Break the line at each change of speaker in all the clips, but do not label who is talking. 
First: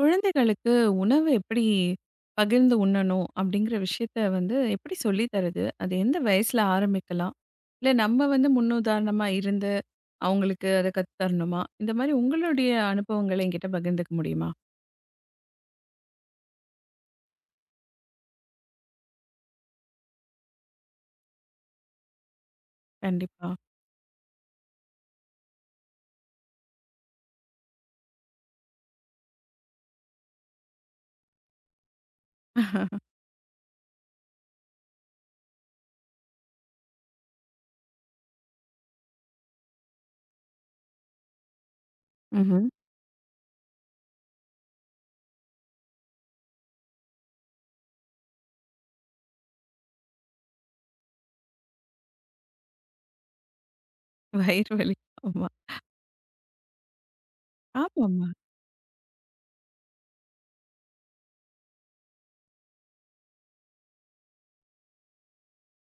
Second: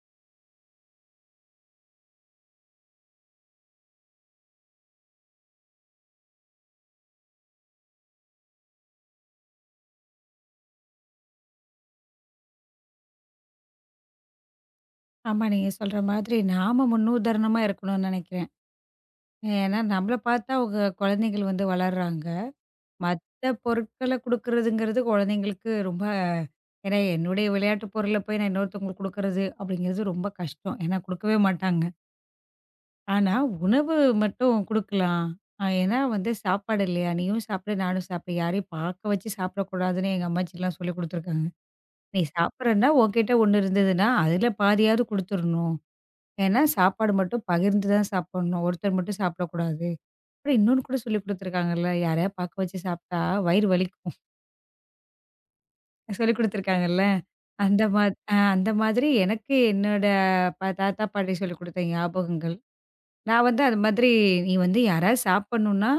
குழந்தைகளுக்கு உணவு எப்படி பகிர்ந்து உண்ணணும் அப்படிங்கிற விஷயத்த வந்து எப்படி சொல்லித் தருது? அது எந்த வயசுல ஆரம்பிக்கலாம்? இல்ல நம்ம வந்து முன்னுதாரணமா இருந்து அவங்களுக்கு அத கத்து தரணுமா? இந்த மாரி உங்களுடைய அனுபவங்கள என்கிட்ட பகிர்ந்துக்க முடியுமா?
ஆமா. நீங்க சொல்ற மாதிரி நாம முன்னுதாரணமா இருக்கணும்னு நினைக்கிறேன். ஏன்னா, நம்மள பார்த்து தான் அவங்க குழந்தைகள் வந்து வளர்றாங்க.
கண்டிப்பா.
மத்த பொருட்கள குடுக்குறதுங்கிறது குழந்தைங்களுக்கு ரொம்ப ஏன்னா என்னுடைய விளையாட்டு பொருள போய் நான் இன்னொருத்தவங்களுக்கு குடுக்குறது அப்படிங்கிறது ரொம்ப கஷ்டம். ஏன்னா குடுக்கவே மாட்டாங்க.
ம்ஹ்ம்.
ஆனா உணவு மட்டும் குடுக்கலாம். ஏன்னா வந்து சாப்பாடு இல்லையா? நீயும் சாப்பிடு, நானும் சாப்பிடு. யாரையும் பார்க்க வச்சு சாப்பிடக்கூடாதுன்னு எங்க அம்மாச்சிலாம் சொல்லிக் குடுத்துருக்காங்க. நீ சாப்பிடுறன்னா உன்கிட்ட ஒண்ணு இருந்ததுன்னா, அதில பாதியாவது குடுத்துறணும். ஏன்னா, சாப்பாடு மட்டும் பகிர்ந்து தான் சாப்பிடணும். ஒருத்தர் மட்டும் சாப்பிடக்கூடாது. அப்புறம் இன்னொன்னு கூட சொல்லிக் குடுத்துருக்காங்கல்ல, யாரையாவது பாக்க வச்சு சாப்ட்டா வயிறு வலிக்கும்.
வயிறு வலி. ஆமா.
சொல்லிக் குடுத்துருக்காங்கல்ல. அந்த மா
ஆமாமா.
அந்த மாதிரி எனக்கு என்னோட தாத்தா, பாட்டி சொல்லிக் குடுத்த ஞாபகங்கள். நான் வந்து அது மாதிரி நீ வந்து யாராவது சாப்பிடணும்னா,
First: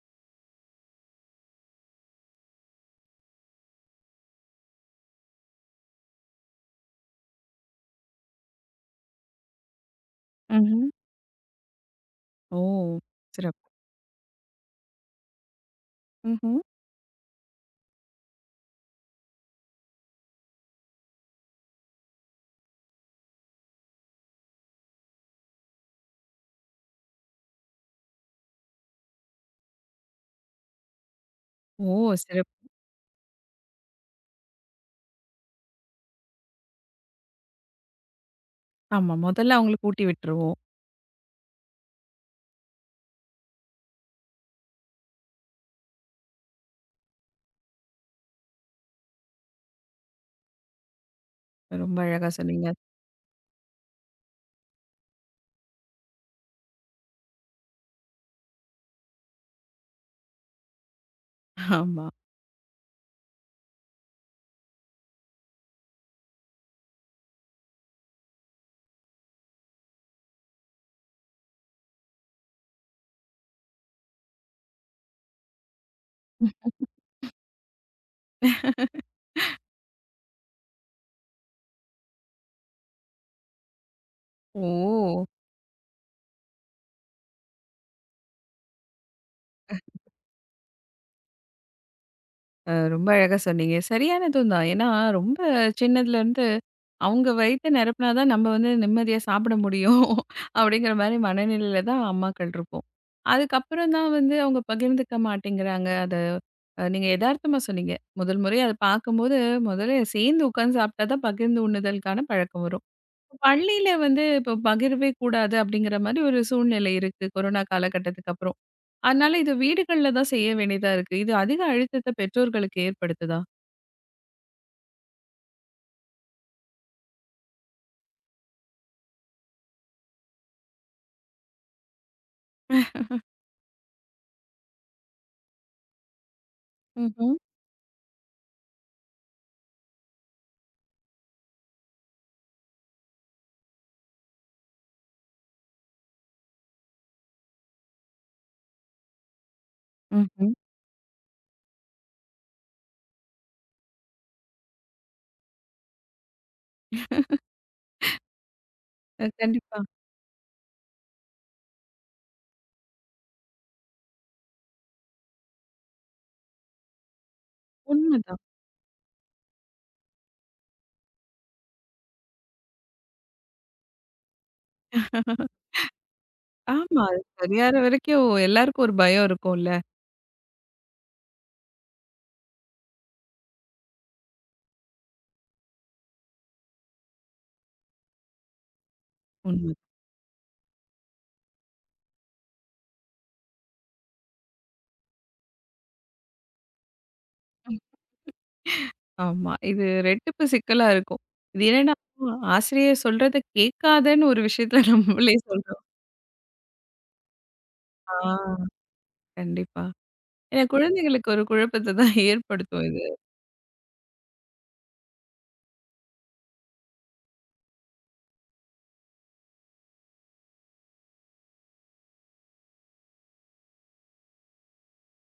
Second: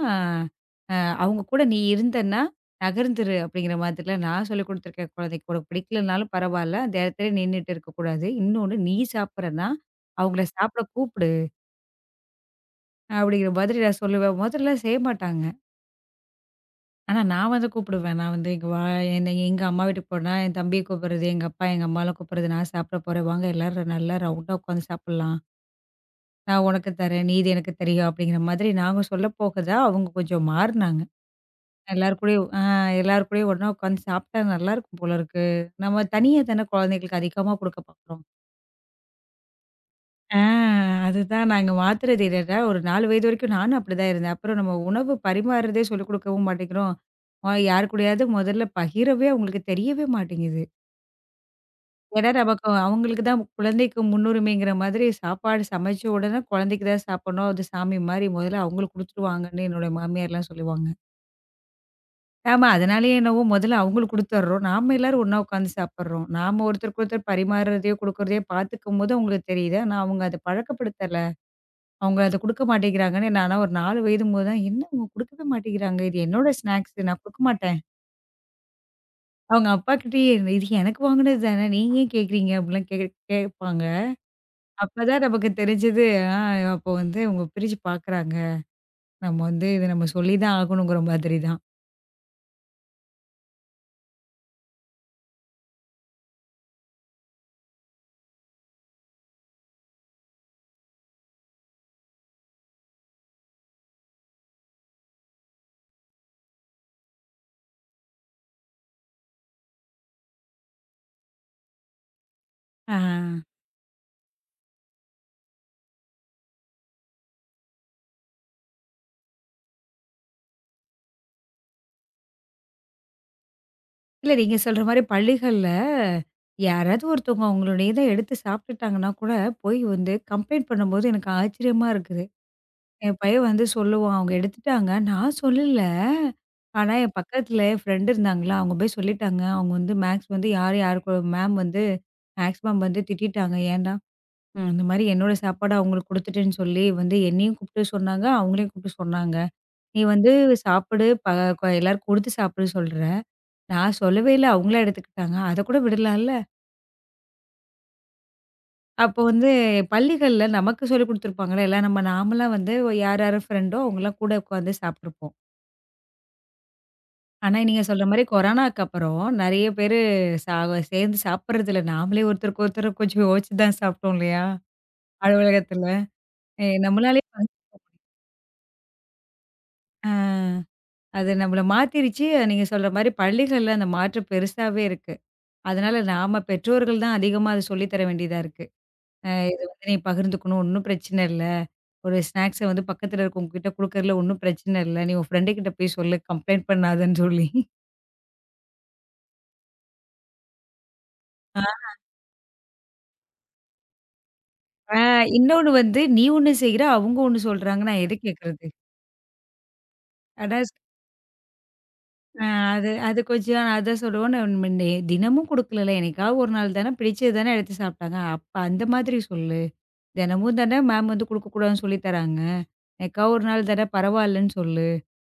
அ அவங்க கூட நீ இருந்தன்னா, நகர்ந்துரு அப்படிங்கிற மாதிரிலாம் நான் சொல்லிக் குடுத்துருக்கேன் குழந்தைக்கு. உனக்கு பிடிக்கலனாலும் பரவால்ல. அந்த இடத்துலயே நின்னுட்டு இருக்கக்கூடாது. இன்னொன்னு நீ சாப்பிடுறன்னா, அவங்கள சாப்பிட
ம்ஹ்ம்.
கூப்பிடு.
ஓ!
அப்படிங்கிற
சிறப்பு.
மாதிரி நான் சொல்லுவேன். முதல்ல செய்ய மாட்டாங்க.
ம்ஹ்ம்.
ஆனா நான் வந்து கூப்பிடுவேன். நான் வந்து "இங்க வா" என்ன எங்க அம்மா வீட்டுக்கு போனா, என் தம்பிய கூப்பிடுறது, எங்க அப்பா, எங்க அம்மாலாம் கூப்பிடுறது, "நான் சாப்பிட போறேன். வாங்க எல்லாரும் நல்லா ரவுண்டா உட்காந்து சாப்பிடலாம். நான் உனக்கு தரேன். நீ இது எனக்கு தரியா" அப்படிங்கிற மாதிரி நாங்க சொல்ல போக தான் அவங்க கொஞ்சம் மாறுனாங்க.
ஓ!
எல்லார் கூடயும்
சிறப்பு.
ஆ எல்லார் கூடயும் ஒண்ணா உட்காந்து சாப்பிட்டா நல்லாயிருக்கும் போல இருக்கு. நம்ம தனியா தானே குழந்தைங்களுக்கு அதிகமா குடுக்க பார்க்குறோம்.
ஆமா. முதல்ல அவங்களுக்கு ஊட்டி
ஆ
விட்டுருவோம்.
அதுதான் நாங்க மாத்துறது என்னன்னா, ஒரு 4 வயது வரைக்கும் நானும் அப்படிதான் இருந்தேன். அப்புறம் நம்ம உணவு பரிமாறுறதே சொல்லிக் கொடுக்கவும் மாட்டேங்கிறோம். யார் கூடயாவது முதல்ல பகிரவே அவங்களுக்கு தெரியவே மாட்டேங்குது.
ரொம்ப
ஏன்னா
அழகா
நமக்கு
சொன்னீங்க.
அவங்களுக்கு தான் குழந்தைக்கு முன்னுரிமைங்கிற மாதிரி சாப்பாடு சமைச்ச உடனே குழந்தைக்கு தான் சாப்பிடணும். அது சாமி மாரி முதல்ல அவங்களுக்கு குடுத்துட்டு வாங்கன்னு என்னோட மாமியார்லாம் சொல்லுவாங்க.
ஆமா.
ஆமா அதனாலயே என்னவோ முதல்ல அவங்களுக்கு குடுத்துடுறோம். நாம எல்லாரும் ஒண்ணா உட்காந்து சாப்பிடுறோம். நாம ஒருத்தருக்கு ஒருத்தர் பரிமாறுறதையோ, குடுக்குறதையோ பார்த்துக்கும்போது அவங்களுக்கு தெரியுது. ஆனா அவங்க அத பழக்கப்படுத்தல. அவங்க அத குடுக்க மாட்டேங்கிறாங்கன்னு, நானா ஒரு 4 வயதும்போது தான், "என்ன அவங்க குடுக்கவே மாட்டேங்கிறாங்க. இது என்னோட
ம்.
ஸ்நாக்ஸ். நான் குடுக்க மாட்டேன்." அவங்க அப்பாகிட்டயே, "இது எனக்கு வாங்குனது தானே. நீங்க ஏன் கேட்குறீங்க?" அப்படிலாம் கே கேட்பாங்க. அப்பதான்
ஓ!
நமக்கு தெரிஞ்சது, ஆ அப்போ வந்து அவங்க பிரிச்சு பார்க்குறாங்க. நம்ம வந்து இத நம்ம சொல்லி தான் ஆகணுங்கிற மாதிரி தான்.
ரொம்ப அழகா சொன்னீங்க. சரியானதும் தான். ஏன்னா, ரொம்ப சின்னதுலேருந்து அவங்க வயித்த நிரப்புனா தான் நம்ம வந்து நிம்மதியா சாப்பிட முடியும். அப்படிங்கிற மாரி மனநிலையில தான் அம்மாக்கள் இருப்போம். அதுக்கப்புறம் தான் வந்து அவங்க பகிர்ந்துக்க மாட்டேங்கிறாங்க. அத நீங்க எதார்த்தமா சொன்னீங்க. முதல் முறையா அத பார்க்கும்போது, முதல்ல சேர்ந்து உட்கார்ந்து சாப்பிட்டா தான் பகிர்ந்து உண்ணுதலுக்கான பழக்கம் வரும்.
ஆ.
பள்ளியில வந்து இப்போ பகிரவே கூடாது அப்படிங்கிற மாரி ஒரு சூழ்நிலை இருக்கு. கொரோனா காலகட்டத்துக்கு அப்புறம். அதனால இது வீடுகள்ல தான் செய்ய வேண்டியதா இருக்கு. இது அதிக அழுத்தத்த பெற்றோர்களுக்கு ஏற்படுத்துதா?
இல்ல நீங்க சொல்ற மாரி பள்ளிகள்ல யாராவது ஒருத்தவங்க அவங்களுடையத எடுத்து சாப்பிட்டுட்டாங்கன்னா கூட, போய் வந்து கம்ப்ளைண்ட் பண்ணும்போது எனக்கு ஆச்சரியமா இருக்குது. என் பையன் வந்து சொல்லுவான், "அவங்க எடுத்துட்டாங்க. நான் சொல்லல. ஆனா என்
ம்ஹ்ம்.
பக்கத்துல என் ஃப்ரெண்ட் இருந்தாங்களா, அவங்க போய் சொல்லிட்டாங்க. அவங்க வந்து மேக்ஸ் வந்து யார் யாருக்கு மேம் வந்து மேக்ஸ் மேம் வந்து திட்டிட்டாங்க. ஏன்டா ம் இந்த மாரி என்னோட சாப்பாடு அவங்களுக்கு குடுத்துட்டேன்னு சொல்லி வந்து என்னையும் கூப்பிட்டு சொன்னாங்க, அவங்களையும் கூப்பிட்டு சொன்னாங்க. நீ வந்து
ம்ஹ்ம்.
சாப்பிடு ப க எல்லாருக்கும் கொடுத்து சாப்பிடு சொல்ற. நான் சொல்லவே இல்ல. அவங்களா எடுத்துக்கிட்டாங்க. அத கூட விடலாம்ல?" அப்போ வந்து
கண்டிப்பா.
பள்ளிகள்ல நமக்கு சொல்லிக் குடுத்துருப்பாங்கல்ல. எல்லாம் நாமலாம் வந்து யார் யார் ஃப்ரெண்டோ அவங்கலாம் கூட உட்காந்து சாப்பிட்டுருப்போம். ஆனா, நீங்க சொல்ற மாரி
உண்மதான்.
கொரோனாக்கு அப்புறம் நெறைய பேரு சாவ சேர்ந்து சாப்பிடுறதில்ல. நாமளே ஒருத்தருக்கு ஒருத்தர் கொஞ்சம் யோசிச்சு தான் சாப்பிட்டோம் இல்லையா? அலுவலகத்துல. எ
ஆமா. அது
நம்மளாலே பண்
சரியாற வரைக்கும் எல்லாருக்கும் ஒரு பயம் இருக்கும்ல.
ஆ அது நம்மள மாத்திருச்சு. அது நீங்க சொல்ற மாரி பள்ளிகள்ல அந்த மாற்றம் பெருசாவே இருக்கு. அதனால நாம பெற்றோர்கள் தான் அதிகமா அத சொல்லி தர வேண்டியதா இருக்கு. "இது
உண்ம.
வந்து நீ பகிர்ந்துக்கணும். ஒண்ணும் பிரச்சனை இல்ல. ஒரு ஸ்நாக்ஸ வந்து பக்கத்துல இருக்கவங்ககிட்ட குடுக்கறதுல ஒண்ணும் பிரச்சனை இல்ல. நீ உன் ஃப்ரெண்டு கிட்ட போய் சொல்லு. கம்ப்ளைண்ட் பண்ணாதன்னு" சொல்லி.
ஆமா. இது ரெட்டிப்பு சிக்கலா இருக்கும். இது என்னன்னா ஆசிரியர் சொல்றத கேட்காதன்னு ஒரு விஷயத்துல
ஆ
நம்மளே
இன்னொன்னு
சொல்றோம்.
வந்து, நீ ஒண்ணு செய்ற, அவங்க ஒண்ணு சொல்றாங்க. நான் எத
ஆ
கேட்கறது?
கண்டிப்பா.
அட
ஏன்னா குழந்தைகளுக்கு ஒரு குழப்பத்த தான்
அ
ஏற்படுத்தும்
அது
இது.
அது கொஞ்சம் அத சொல்லுவோன்னு தினமும் குடுக்கலல்ல. என்னைக்காவது ஒரு நாள் தானே, பிடிச்சது தானே எடுத்து சாப்பிட்டாங்க. அப்ப அந்த மாதிரி சொல்லு. தினமும் தானே மேம் வந்து குடுக்கக்கூடாதுன்னு சொல்லி தராங்க. என்னைக்காவது ஒரு நாள் தானே பரவாயில்லன்னு சொல்லு.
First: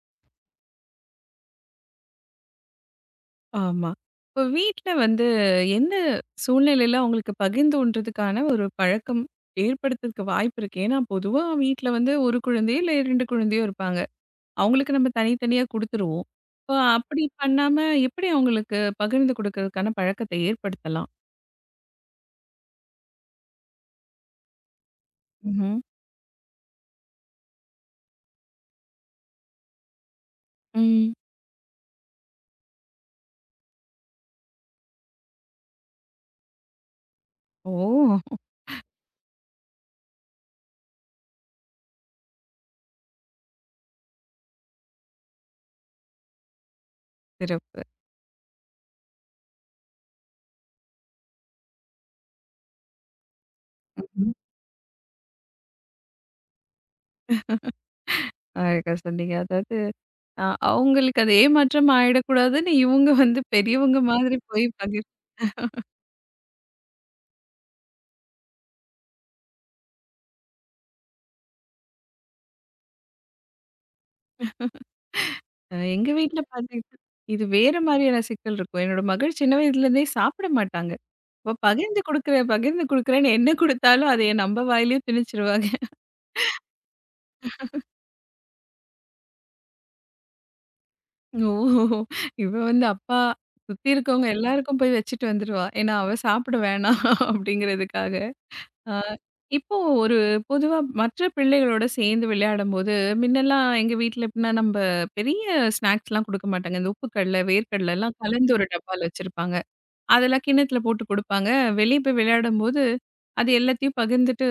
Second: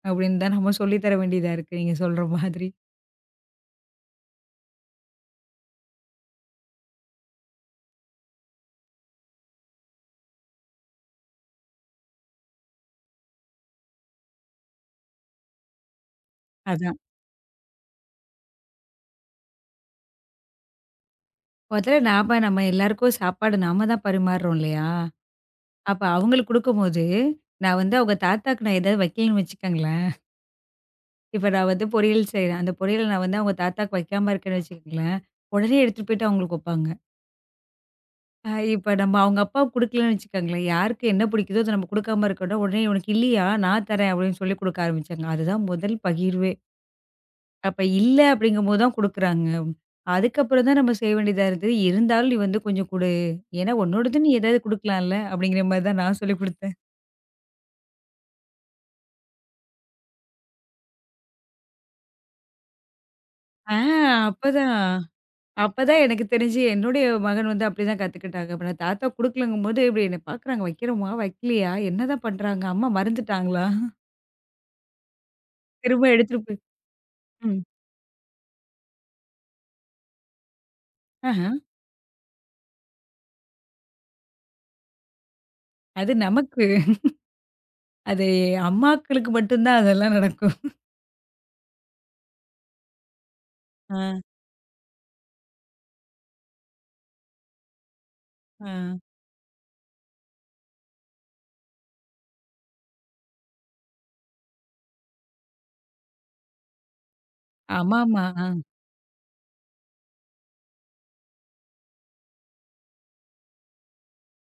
அப்படின்னு தான் நம்ம சொல்லி தர வேண்டியதா இருக்கு. நீங்க சொல்ற மாதிரி.
ஆமா. இப்போ வீட்ல வந்து எந்த சூழ்நிலையில அவங்களுக்கு பகிர்ந்தோன்றதுக்கான ஒரு பழக்கம் ஏற்படுத்துறதுக்கு வாய்ப்பு இருக்கு? ஏன்னா, பொதுவா வீட்ல வந்து 1 குழந்தையோ, இல்ல 2 குழந்தையோ இருப்பாங்க. அவங்களுக்கு நம்ம தனித்தனியா குடுத்துருவோம். இப்போ
அதான்.
அப்படி பண்ணாம எப்படி அவங்களுக்கு பகிர்ந்து குடுக்கறதுக்கான பழக்கத்த ஏற்படுத்தலாம்?
முதல்ல நாம நம்ம எல்லாருக்கும் சாப்பாடு நாம தான் பரிமாறுறோம் இல்லையா?
ம்ஹ்ம்.
அப்ப அவங்களுக்கு குடுக்கும்போது, நான் வந்து அவங்க தாத்தாக்கு நான் ஏதாவது வைக்கேன்னு வச்சுக்கோங்களேன்
ம்.
இப்ப நான் வந்து பொரியல் செய்றேன். அந்த பொரியல நான் வந்து அவங்க தாத்தாக்கு வைக்காம இருக்கேன்னு வச்சுக்கங்களேன், உடனே எடுத்துட்டு போயிட்டு அவங்களுக்கு வைப்பாங்க.
ஓ!
அ இப்ப நம்ம அவங்க அப்பாவுக்கு குடுக்கலன்னு வச்சுக்கோங்களேன், யாருக்கு என்ன பிடிக்குதோ அத நம்ம குடுக்காம இருக்கோம்னா, உடனே "உனக்கு இல்லையா? நான் தரேன்" அப்படின்னு சொல்லி குடுக்க ஆரம்பிச்சாங்க. அதுதான் முதல் பகிர்வே. அப்ப
சிறப்பு.
இல்ல அப்படிங்கும்போது தான் குடுக்குறாங்க. அதுக்கப்புறம் தான் நம்ம செய்ய வேண்டியதா இருந்தது. இருந்தாலும் நீ வந்து கொஞ்சம் குடு. ஏன்னா உன்னோடது
ம்ஹ்ம்.
நீ ஏதாவது குடுக்கலாம்ல அப்படிங்கிற மாரி தான் நான் சொல்லிக் குடுத்தேன்.
அழகா சொன்னீங்க. அதாவது அ அவங்களுக்கு அது ஏமாற்றம் ஆயிடக்கூடாதுன்னு இவங்க வந்து
ஆ
பெரியவங்க மாதிரி போய்
அப்பதான்.
பகிர்
அப்பதான் எனக்கு தெரிஞ்சு என்னுடைய மகன் வந்து அப்படிதான் கத்துக்கிட்டாங்க. அப்ப நான் தாத்தா குடுக்கலங்கும்போது இப்படி என்ன பார்க்குறாங்க, வைக்கிறோமா? வைக்கலையா? என்னதான் பண்றாங்க? அம்மா மறந்துட்டாங்களா? திரும்ப
எங்க
எடுத்துட்டு
வீட்ல
போய்
பாத்தீங்கன்னா, இது
ம்.
வேற மாரியான சிக்கல் இருக்கும். என்னோட மகள் சின்ன வயதுலேருந்தே சாப்பிட மாட்டாங்க.
ஆஹா.
அப்ப பகிர்ந்து குடுக்குறேன், பகிர்ந்து குடுக்குறேன்னு என்ன குடுத்தாலும் அதைய நம்ம வாயிலயும் திணிச்சுருவாங்க.
அது நமக்கு. அது அம்மாக்களுக்கு மட்டும் தான் அதெல்லாம் நடக்கும்.
ஓ! இவ வந்து அப்பா சுத்தி
ஆ,
இருக்கவங்க எல்லாருக்கும் போய் வச்சுட்டு வந்துருவா. ஏன்னா, அவ சாப்பிட வேணாம் அப்படிங்கிறதுக்காக.
ஆ.
அ இப்போ ஒரு பொதுவா மற்ற பிள்ளைகளோட சேர்ந்து விளையாடும்போது, முன்னெல்லாம் எங்க வீட்ல எப்படின்னா, நம்ப பெரிய ஸ்நாக்ஸ்லாம் குடுக்க மாட்டாங்க. இந்த உப்பு கடல, வேர்க்கடலைலாம்
ஆமாமா. ஆ.
கலந்து ஒரு டப்பால வச்சிருப்பாங்க. அதெல்லாம் கிண்ணத்துல போட்டு குடுப்பாங்க. வெளிய போய் விளையாடும்போது, அது எல்லாத்தையும் பகிர்ந்துட்டு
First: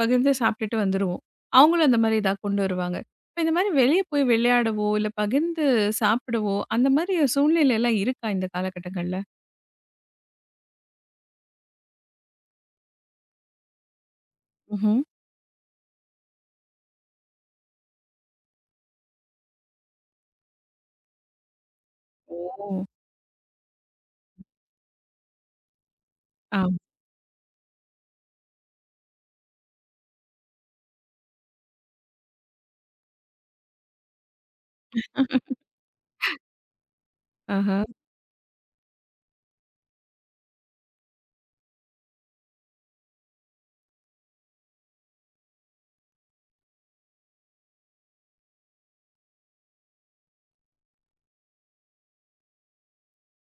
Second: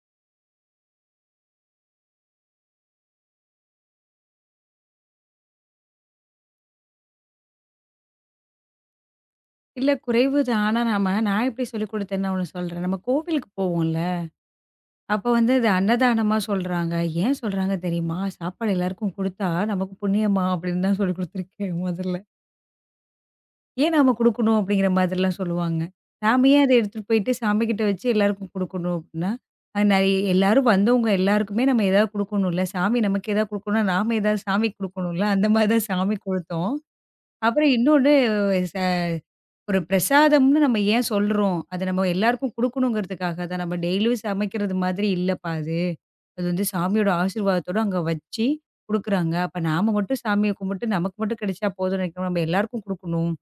பகிர்ந்து சாப்பிட்டுட்டு வந்துருவோம். அவங்களும் அந்த மாரி ஏதாவது கொண்டு வருவாங்க. இப்ப இந்த மாரி வெளிய போய் விளையாடவோ, இல்ல பகிர்ந்து சாப்பிடவோ, அந்த மாரி சூழ்நிலைலாம் இருக்கா இந்த காலகட்டங்கள்ல?
இல்ல குறைவு தான். ஆனா நாம நான் எப்படி சொல்லிக் குடுத்தேன்னு நான் உனக்கு சொல்றேன். நம்ம கோவிலுக்கு போவோம்ல,
ம்ஹ்ம்.
அப்ப வந்து இது அன்னதானமா சொல்றாங்க. ஏன் சொல்றாங்க தெரியுமா? சாப்பாடு எல்லாருக்கும் குடுத்தா நமக்கு புண்ணியமா அப்படின்னு தான் சொல்லிக் குடுத்துருக்கேன் முதல்ல.
ஓ!
ஏன் நாம குடுக்கணும் அப்படிங்கிற மாதிரிலாம் சொல்லுவாங்க. நாம ஏன் அத
ஆம்.
எடுத்துட்டு போயிட்டு சாமி கிட்ட வச்சு எல்லாருக்கும் குடுக்கணும் அப்படின்னா, அது நெறைய எல்லாரும் வந்தவங்க எல்லாருக்குமே நம்ம ஏதாவது குடுக்கணும்ல. சாமி நமக்கு ஏதாவது குடுக்கணும்னா, நாம ஏதாவது சாமிக்கு குடுக்கணும்ல. அந்த மாதிரி தான் சாமிக்கு கொடுத்தோம். அப்புறம்
ஆஹா.
இன்னொன்னு ச ஒரு பிரசாதம்னு நம்ம ஏன் சொல்றோம்? அத நம்ம எல்லாருக்கும் குடுக்கணுங்கிறதுக்காக தான். நம்ம டெய்லியும் சமைக்கிறது மாதிரி இல்லப்பா அது. அது வந்து சாமியோட ஆசீர்வாதத்தோட அங்க வச்சு குடுக்குறாங்க. அப்ப நாம மட்டும் சாமிய கும்பிட்டு நமக்கு மட்டும் கிடைச்சா போதும்னு நினைக்காம நம்ம எல்லாருக்கும் குடுக்கணும்.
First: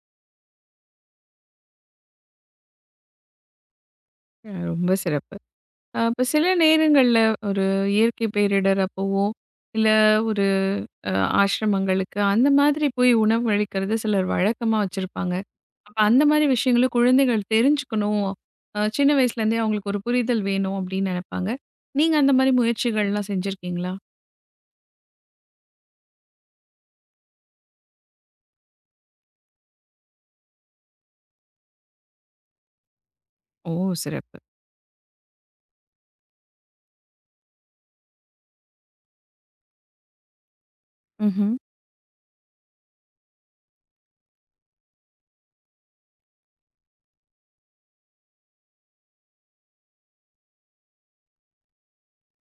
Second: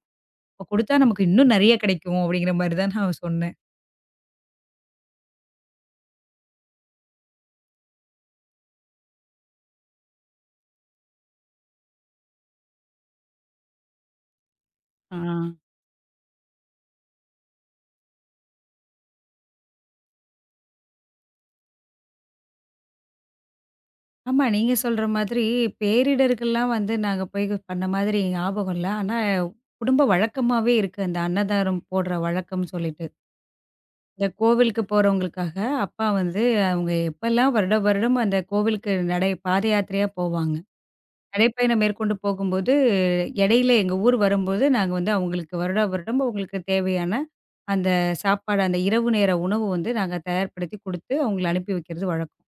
அப்ப குடுத்தா நமக்கு இன்னும் நெறைய கிடைக்கும் அப்படிங்கிற மாரி தான் நான் சொன்னேன்.
ரொம்ப சிறப்பு. இப்ப சில நேரங்கள்ல ஒரு இயற்கை பேரிடர் அப்பவோ, இல்ல ஒரு அ ஆசிரமங்களுக்கு அந்த மாதிரி போய் உணவளிக்கிறது சிலர் வழக்கமா
ஆ.
வச்சிருப்பாங்க. அப்ப அந்த மாரி விஷயங்களும் குழந்தைகள் தெரிஞ்சுக்கணும். சின்ன வயசுலேருந்தே அவங்களுக்கு ஒரு புரிதல் வேணும் அப்படின்னு நெனைப்பாங்க. நீங்க அந்த மாரி முயற்சிகள்லாம் செஞ்சிருக்கீங்களா?
ஆமா, நீங்க சொல்ற மாதிரி பேரிடருக்கெல்லாம் வந்து நாங்க போய் பண்ண மாதிரி ஞாபகம் இல்ல. ஆனா குடும்ப வழக்கமாவே இருக்கு அந்த அன்னதானம் போடுற வழக்கம்னு சொல்லிட்டு.
ஓ!
இந்த
சிறப்பு.
கோவிலுக்கு போறவங்களுக்காக அப்பா வந்து அவங்க எப்பல்லாம் வருட வருடம் அந்த கோவிலுக்கு நடை பாதயாத்திரையா போவாங்க.
ம்ஹ்ம்.
நடைப்பயணம் மேற்கொண்டு போகும்போது இடையில எங்க ஊர் வரும்போது, நாங்க வந்து அவங்களுக்கு வருடா வருடம் அவங்களுக்கு தேவையான அந்த சாப்பாடு, அந்த இரவு நேர உணவு வந்து நாங்க தயார்படுத்தி குடுத்து, அவங்கள அனுப்பி வைக்கிறது வழக்கம்.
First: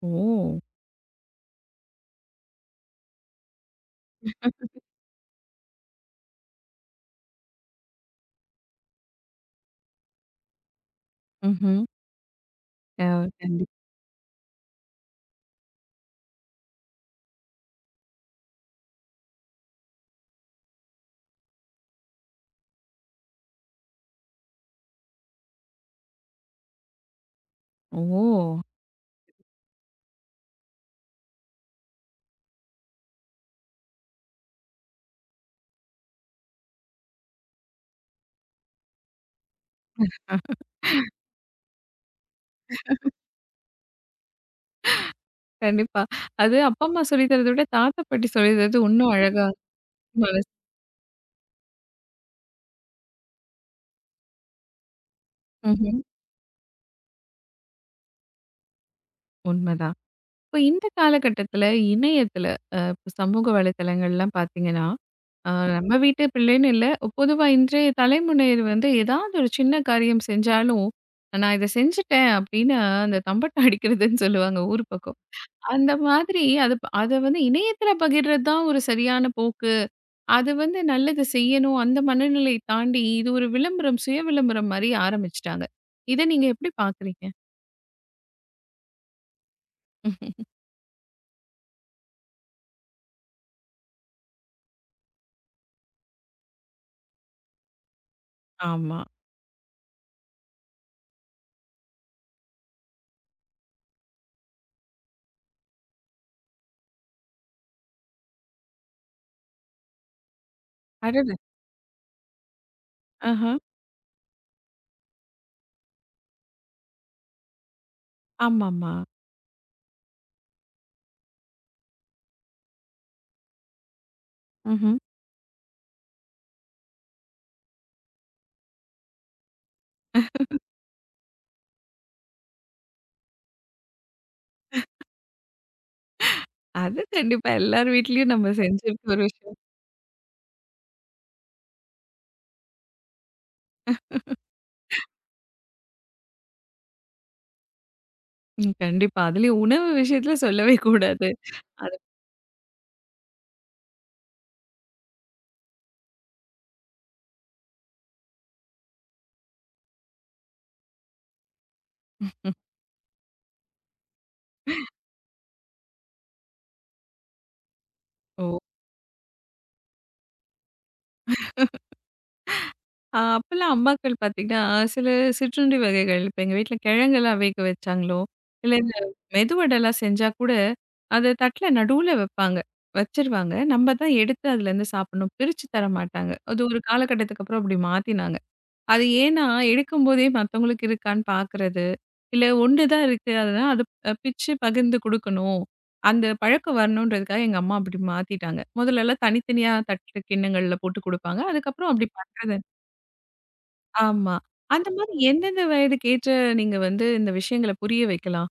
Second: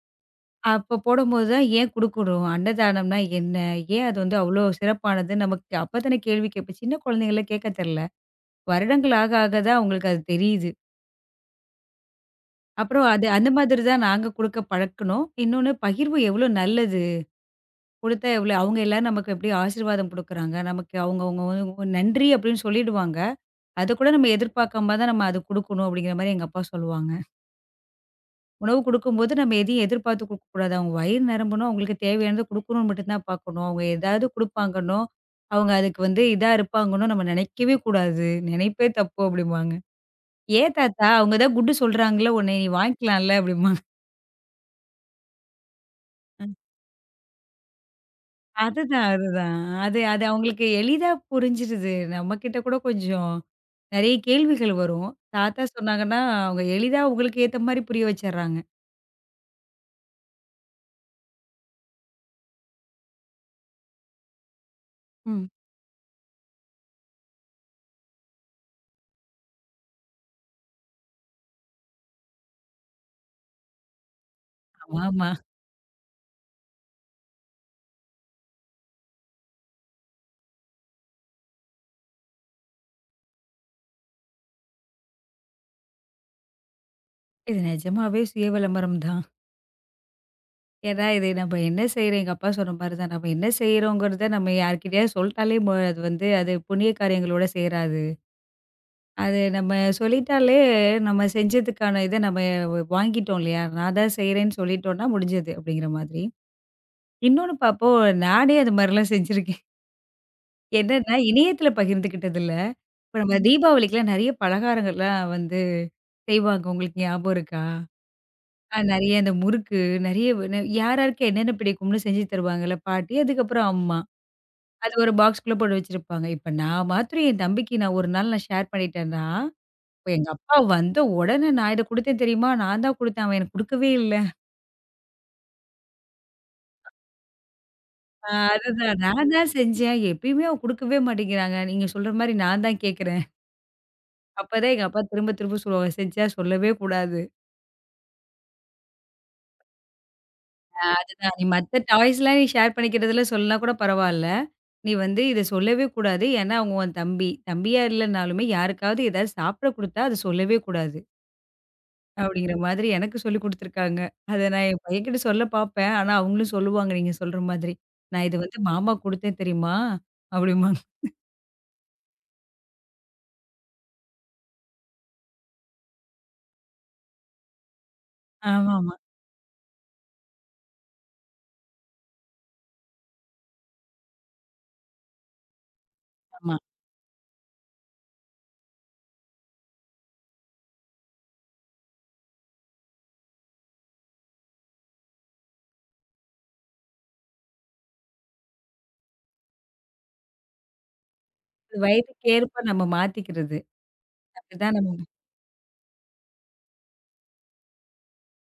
ஓ!
அப்ப போடும்போது தான் ஏன் குடுக்கணும்? அன்னதானம்னா என்ன? ஏன் அது வந்து அவ்ளோ சிறப்பானது? நமக்கு அப்பதானே கேள்வி கேட்போம். சின்ன குழந்தைங்கள்லாம் கேட்க தெர்ல. வருடங்கள் ஆக ஆக தான் அவங்களுக்கு அது தெரியுது.
ம்ஹ்ம். அ
அப்புறம் அது அந்த
கண்டி
மாதிரி தான் நாங்க குடுக்க பழக்குனோம். இன்னொன்னு பகிர்வு எவ்ளோ நல்லது. குடுத்தா எவ்ளோ அவங்க எல்லாரும் நமக்கு எப்படி ஆசீர்வாதம் குடுக்குறாங்க. நமக்கு அவங்கவங்க நன்றி அப்படின்னு சொல்லிடுவாங்க. அது கூட நம்ம எதிர்பார்க்காம தான் நம்ம அது குடுக்கணும் அப்படிங்கிற மாரி எங்க அப்பா சொல்லுவாங்க.
ஓ!
உணவு குடுக்கும்போது நம்ம எதையும் எதிர்பார்த்து குடுக்கக்கூடாது. அவங்க வயிறு நிரம்பணும், அவங்களுக்கு தேவையானத குடுக்கணும்னு மட்டும் தான் பார்க்கணும். அவங்க ஏதாவது குடுப்பாங்கன்னோ, அவங்க அதுக்கு வந்து இதா இருப்பாங்கன்னோ நம்ம நினைக்கவே கூடாது. நினைப்பே தப்பு அப்படிம்பாங்க. "ஏன் தாத்தா அவங்க தான் குட்டு சொல்றாங்கல்ல உன்னை நீ வாங்கிக்கலாம்ல" அப்படிம்பாங்க.
கண்டிப்பா.
ம்.
அது அப்பா, அம்மா சொல்லி தரத விட தாத்தா, பாட்டி சொல்லி தரது
அதுதான்,
இன்னும் அழகா
அதுதான். அது
இருக்கும்
அது
மனசு.
அவங்களுக்கு எளிதா புரிஞ்சிருது. நம்மகிட்ட கூட கொஞ்சம் நெறைய கேள்விகள் வரும். தாத்தா
ம்ஹ்ம்.
சொன்னாங்கன்னா, அவங்க எளிதா அவங்களுக்கு ஏத்த மாரி புரிய வச்சர்றாங்க.
உண்மதான். இப்போ இந்த காலகட்டத்துல இணையத்துல இப்ப சமூக வலைத்தளங்கள்லாம் பார்த்தீங்கன்னா,
ம்.
அ நம்ம வீட்டு பிள்ளைன்னு இல்ல, பொதுவா இன்றைய தலைமுறையினர் வந்து ஏதாவது ஒரு சின்ன காரியம் செஞ்சாலும், "நான் இத செஞ்சுட்டேன்" அப்படின்னு அந்த தம்பட்டை அடிக்கிறதுன்னு சொல்லுவாங்க ஊர் பக்கம்.
ஆமாமா.
அந்த மாதிரி அது அத வந்து இணையத்துல பகிர்றது தான் ஒரு சரியான போக்கு. அது வந்து நல்லது செய்யணும் அந்த மனநிலையை தாண்டி இது ஒரு விளம்பரம், சுய விளம்பரம் மாரி ஆரம்பிச்சுட்டாங்க. இத நீங்க எப்படி பார்க்குறீங்க?
இது நிஜமாவே சுய விளம்பரம் தான். ஏன்னா, இது நம்ம என்ன செய்றோம் எங்க அப்பா சொன்ன மாரி தான். நம்ம என்ன செய்றோங்கிறத நம்ம யார்கிட்டயாவது சொல்ட்டாலே அது வந்து அது புண்ணிய காரியங்களோட சேராது.
ஆமா.
அது நம்ம சொல்லிட்டாலே நம்ம செஞ்சதுக்கான இத நம்ம வாங்கிட்டோம் இல்லையா? நான் தான் செய்றேன்னு சொல்லிட்டோம்னா முடிஞ்சது அப்படிங்கிற மாதிரி. இன்னொன்னு பார்ப்போம் நானே அது மாரிலாம் செஞ்சிருக்கேன். என்னன்னா
அடடா!
இணையத்தில பகிர்ந்துக்கிட்டதில்ல. இப்ப நம்ம
ஆஹா.
தீபாவளிக்குலாம் நெறைய பலகாரங்கள்லாம் வந்து செய்வாங்க. உங்களுக்கு ஞாபகம் இருக்கா? ஆ
ஆமாமா.
நெறைய இந்த முறுக்கு, நெறைய யார் யாருக்கு என்னென்ன பிடிக்கும்னு செஞ்சு தருவாங்கல்ல பாட்டி, அதுக்கப்புறம் அம்மா. அது
ம்ஹ்ம்.
ஒரு பாக்ஸ்க்குள்ள போட்டு வச்சிருப்பாங்க. இப்ப நான் மாத்திரம் என் தம்பிக்கு நான் ஒரு நாள் நான் ஷேர் பண்ணிட்டேன்னா, இப்ப எங்க அப்பா வந்த உடனே நான் இத குடுத்தேன் தெரியுமா? நான் தான் குடுத்தேன். அவன் எனக்கு குடுக்கவே இல்ல.
அது கண்டிப்பா. எல்லார்
ஆ
வீட்லயும் நம்ம
அதுதான்.
செஞ்சிருக்க ஒரு
நான் தான்
விஷயம்.
செஞ்சேன். எப்பயுமே அவன் குடுக்கவே மாட்டேங்கிறாங்க. நீங்க சொல்ற மாரி நான் தான் கேட்கிறேன். அப்பதான் எங்க அப்பா திரும்ப திரும்ப சொல்லுவாங்க. செஞ்சா சொல்லவே கூடாது.
ம். கண்டிப்பா. அதுலயும் உணவு விஷயத்துல சொல்லவே கூடாது.
அதான் நீ மத்த
அது
டாய்ஸ்லாம் நீ ஷேர் பண்ணிக்கிறதுல சொல்லலனா கூட பரவால்ல. நீ வந்து இத சொல்லவே கூடாது. ஏன்னா, அவங்க உன் தம்பி. தம்பியா இல்லனாலுமே யாருக்காவது ஏதாவது சாப்பிட குடுத்தா அத சொல்லவே கூடாது.
ம்.
அப்படிங்கிற மாதிரி எனக்கு சொல்லிக் குடுத்துருக்காங்க. அத நான் என் பையன்கிட்ட சொல்ல பாப்பேன். ஆனா, அவங்களும் சொல்லுவாங்க நீங்க சொல்ற மாதிரி. நான் இது வந்து
ஓ!
மாமா குடுத்தேன் தெரியுமா? அப்படிம்பாங்க.
அப்பலாம் அம்மாக்கள் பார்த்தீங்கன்னா, சில சிற்றுண்டி வகைகள் இப்ப எங்க வீட்ல கிழங்கெல்லாம் வேக வச்சாங்களோ, இல்ல இந்த
ஆமாமா.
மெதுவடைலாம் செஞ்சா கூட, அத தட்ல நடுவுல வைப்பாங்க. வச்சுருவாங்க. நம்ம தான் எடுத்து அதுலேருந்து சாப்பிடணும். பிரிச்சு தர மாட்டாங்க.
ஆமா.
அது ஒரு காலகட்டத்துக்கு அப்புறம் அப்படி மாத்தினாங்க. அது ஏன்னா, எடுக்கும்போதே மத்தவங்களுக்கு இருக்கான்னு பார்க்குறது. இல்ல 1 தான் இருக்கு. அதுதான் அது பிச்சு பகிர்ந்து குடுக்கணும். அந்த பழக்கம் வரணுன்றதுக்காக எங்க அம்மா அப்படி மாத்திட்டாங்க. முதல்லலாம் தனித்தனியா தட்டு, கிண்ணங்கள்ல போட்டு குடுப்பாங்க. அதுக்கப்புறம் அப்படி
வயதுக்கு
பண்றது
ஏற்ப நம்ம மாத்திக்கிறது.
ஆமா.
அப்படிதான்
அந்த
நம்ம
மாதிரி எந்தெந்த வயதுக்கு ஏற்ற நீங்க வந்து இந்த விஷயங்கள புரிய வைக்கலாம்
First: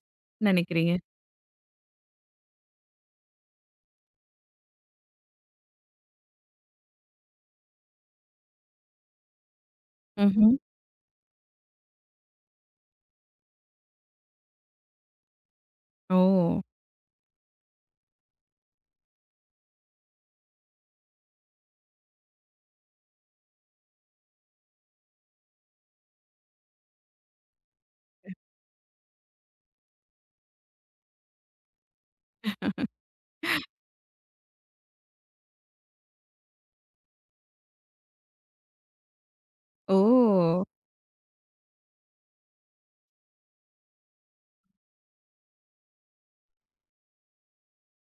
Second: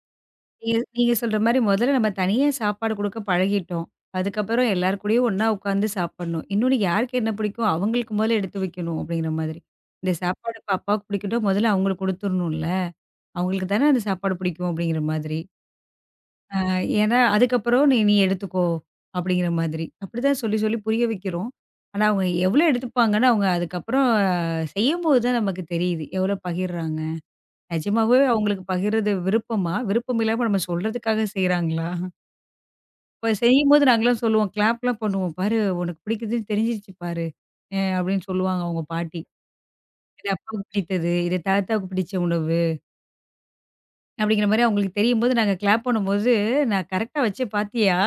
நீங்க
நினைக்கிறீங்க?
நீங்க சொல்ற மாரி முதல்ல நம்ம தனியா சாப்பாடு குடுக்க பழகிட்டோம். அதுக்கப்புறம் எல்லார் கூடயும் ஒண்ணா உட்காந்து சாப்பிடணும். இன்னொன்னு யாருக்கு என்ன பிடிக்கும், அவங்களுக்கு முதல்ல எடுத்து வைக்கணும் அப்படிங்கிற மாதிரி. இந்த
ம்ஹ்ம்.
சாப்பாடு இப்ப அப்பாவுக்கு பிடிக்கும்னா முதல்ல அவங்களுக்கு குடுத்துரணும்ல. அவங்களுக்கு தானே அந்த சாப்பாடு பிடிக்கும் அப்படிங்கிற மாதிரி.
ஓ!
அ ஏன்னா அதுக்கப்புறம் நீ நீ எடுத்துக்கோ அப்படிங்கிற மாதிரி. அப்படிதான் சொல்லி சொல்லி புரிய வைக்கிறோம். ஆனா அவங்க எவ்வளோ எடுத்துப்பாங்கன்னு அவங்க அதுக்கப்புறம் செய்யும்போது தான் நமக்கு தெரியுது. எவ்வளோ பகிர்றாங்க. நிஜமாவே அவங்களுக்கு பகிர்றது விருப்பமா? விருப்பம் இல்லாம நம்ம சொல்றதுக்காக செய்றாங்களா? இப்ப செய்யும்போது நாங்கலாம் சொல்லுவோம். கிளாப்லாம் பண்ணுவோம். "பாரு உனக்கு பிடிக்குதுன்னு தெரிஞ்சிருச்சு பாரு" அப்படின்னு சொல்லுவாங்க அவங்க பாட்டி. "இது
ஓ!
அப்பாவுக்கு பிடித்தது. இது தாத்தாவுக்கு பிடிச்ச உணவு." அப்படிங்கிற மாரி அவங்களுக்கு தெரியும்போது நாங்க கிளாப் பண்ணும்போது, "நான் கரெக்ட்டா வச்சேன் பாத்தியா?"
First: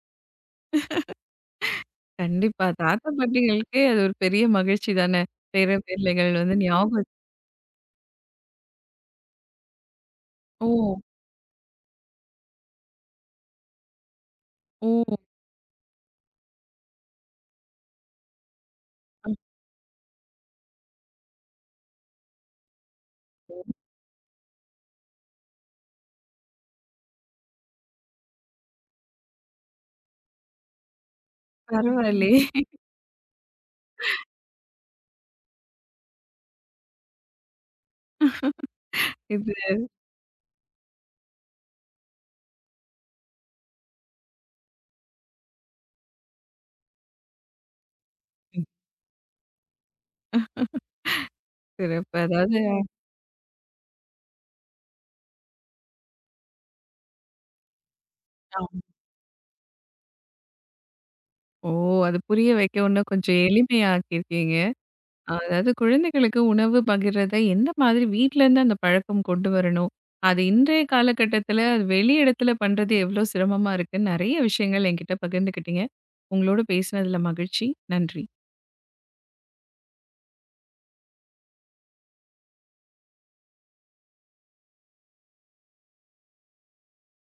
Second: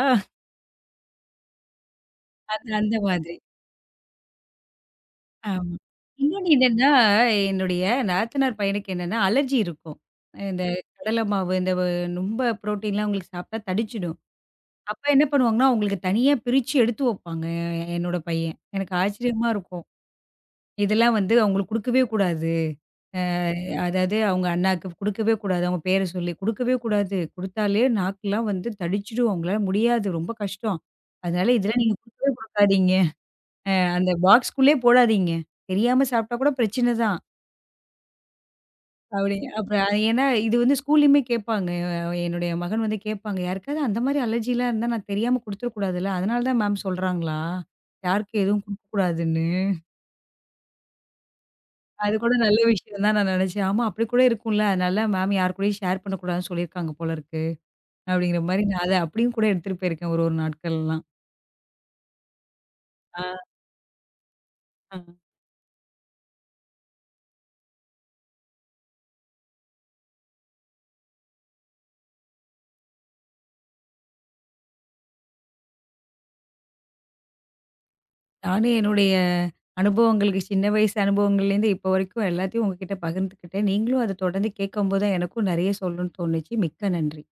கண்டிப்பா.
அது அந்த
தாத்தா,
மாதிரி.
பாட்டிகளுக்கே அது ஒரு பெரிய மகிழ்ச்சி தானே!
ஆமா.
பேரன், பேரலைகள்
இன்னொன்னு
வந்து
என்னன்னா,
ஞாபகம் வச்சு-
என்னுடைய நாத்தனார் பையனுக்கு என்னன்னா அலர்ஜி இருக்கும். இந்த
ஓ!
கடல மாவு, இந்த வ ரொம்ப புரோட்டீன்லாம் அவங்களுக்கு சாப்பிட்டா தடிச்சிடும். அப்ப
ஓ!
என்ன பண்ணுவாங்கன்னா, அவங்களுக்கு தனியா பிரிச்சு எடுத்து வைப்பாங்க, என்னோட பையன். எனக்கு ஆச்சரியமா இருக்கும். இதெல்லாம் வந்து அவங்களுக்கு குடுக்கவே கூடாது. அ ம். அதாவது அவங்க அண்ணாக்கு குடுக்கவே கூடாது. அவங்க பேர சொல்லி குடுக்கவே கூடாது. குடுத்தாலே நாக்குலாம் வந்து தடிச்சுடும். அவங்களால முடியாது. ரொம்ப கஷ்டம். அதனால இதெல்லாம் நீங்க குடுக்கவே
பரவாயில்லையே!
குடுக்காதீங்க. அந்த பாக்ஸ்க்குள்ளே போடாதீங்க. தெரியாம சாப்பிட்டா கூட பிரச்சனை தான். அப்படி
இது
அப்புறம் அது ஏன்னா இது வந்து ஸ்கூல்லயுமே கேட்பாங்க. என்னுடைய மகன் வந்து கேட்பாங்க. யாருக்காவது அந்த மாரி அலர்ஜிலாம் இருந்தா நான் தெரியாம குடுத்துறக்கூடாதுல்ல. அதனால தான் மேம் சொல்றாங்களா? யாருக்கும் எதுவும் குடுக்கக்கூடாதுன்னு. அது
சிறப்பு.
கூட நல்ல
அதாவது
விஷயம் தான் நான் நினைச்சேன். ஆமா அப்படி கூட இருக்கும்ல. அதனால மேம் யார் கூடயும் ஷேர் பண்ணக்கூடாதுன்னு சொல்லியிருக்காங்க போல இருக்கு. அப்படிங்கிற மாரி
ஆமா.
நான் அத அப்படியும் கூட எடுத்துட்டு போயிருக்கேன் ஒரு ஒரு நாட்கள்லாம்.
ஓ! அது புரிய வைக்க இன்னும் கொஞ்சம்
ஆ.
எளிமையாக்கியிருக்கீங்க.
ஆ.
அதாவது குழந்தைகளுக்கு உணவு பகிர்றத எந்த மாதிரி வீட்லருந்து அந்த பழக்கம் கொண்டு வரணும்? அது இன்றைய காலகட்டத்தில வெளி இடத்துல பண்றது எவ்ளோ சிரமமா இருக்குன்னு நெறைய விஷயங்கள் என்கிட்ட பகிர்ந்துக்கிட்டீங்க. உங்களோட பேசினதுல மகிழ்ச்சி. நன்றி.
நானும் என்னுடைய அனுபவங்களுக்கு சின்ன வயசு அனுபவங்கள்லேருந்து இப்போ வரைக்கும் எல்லாத்தையும் உங்ககிட்ட பகிர்ந்துக்கிட்டேன். நீங்களும் அத தொடர்ந்து கேட்கும்போது தான் எனக்கும் நெறைய சொல்லணும்னு தோணுச்சு. மிக்க நன்றி.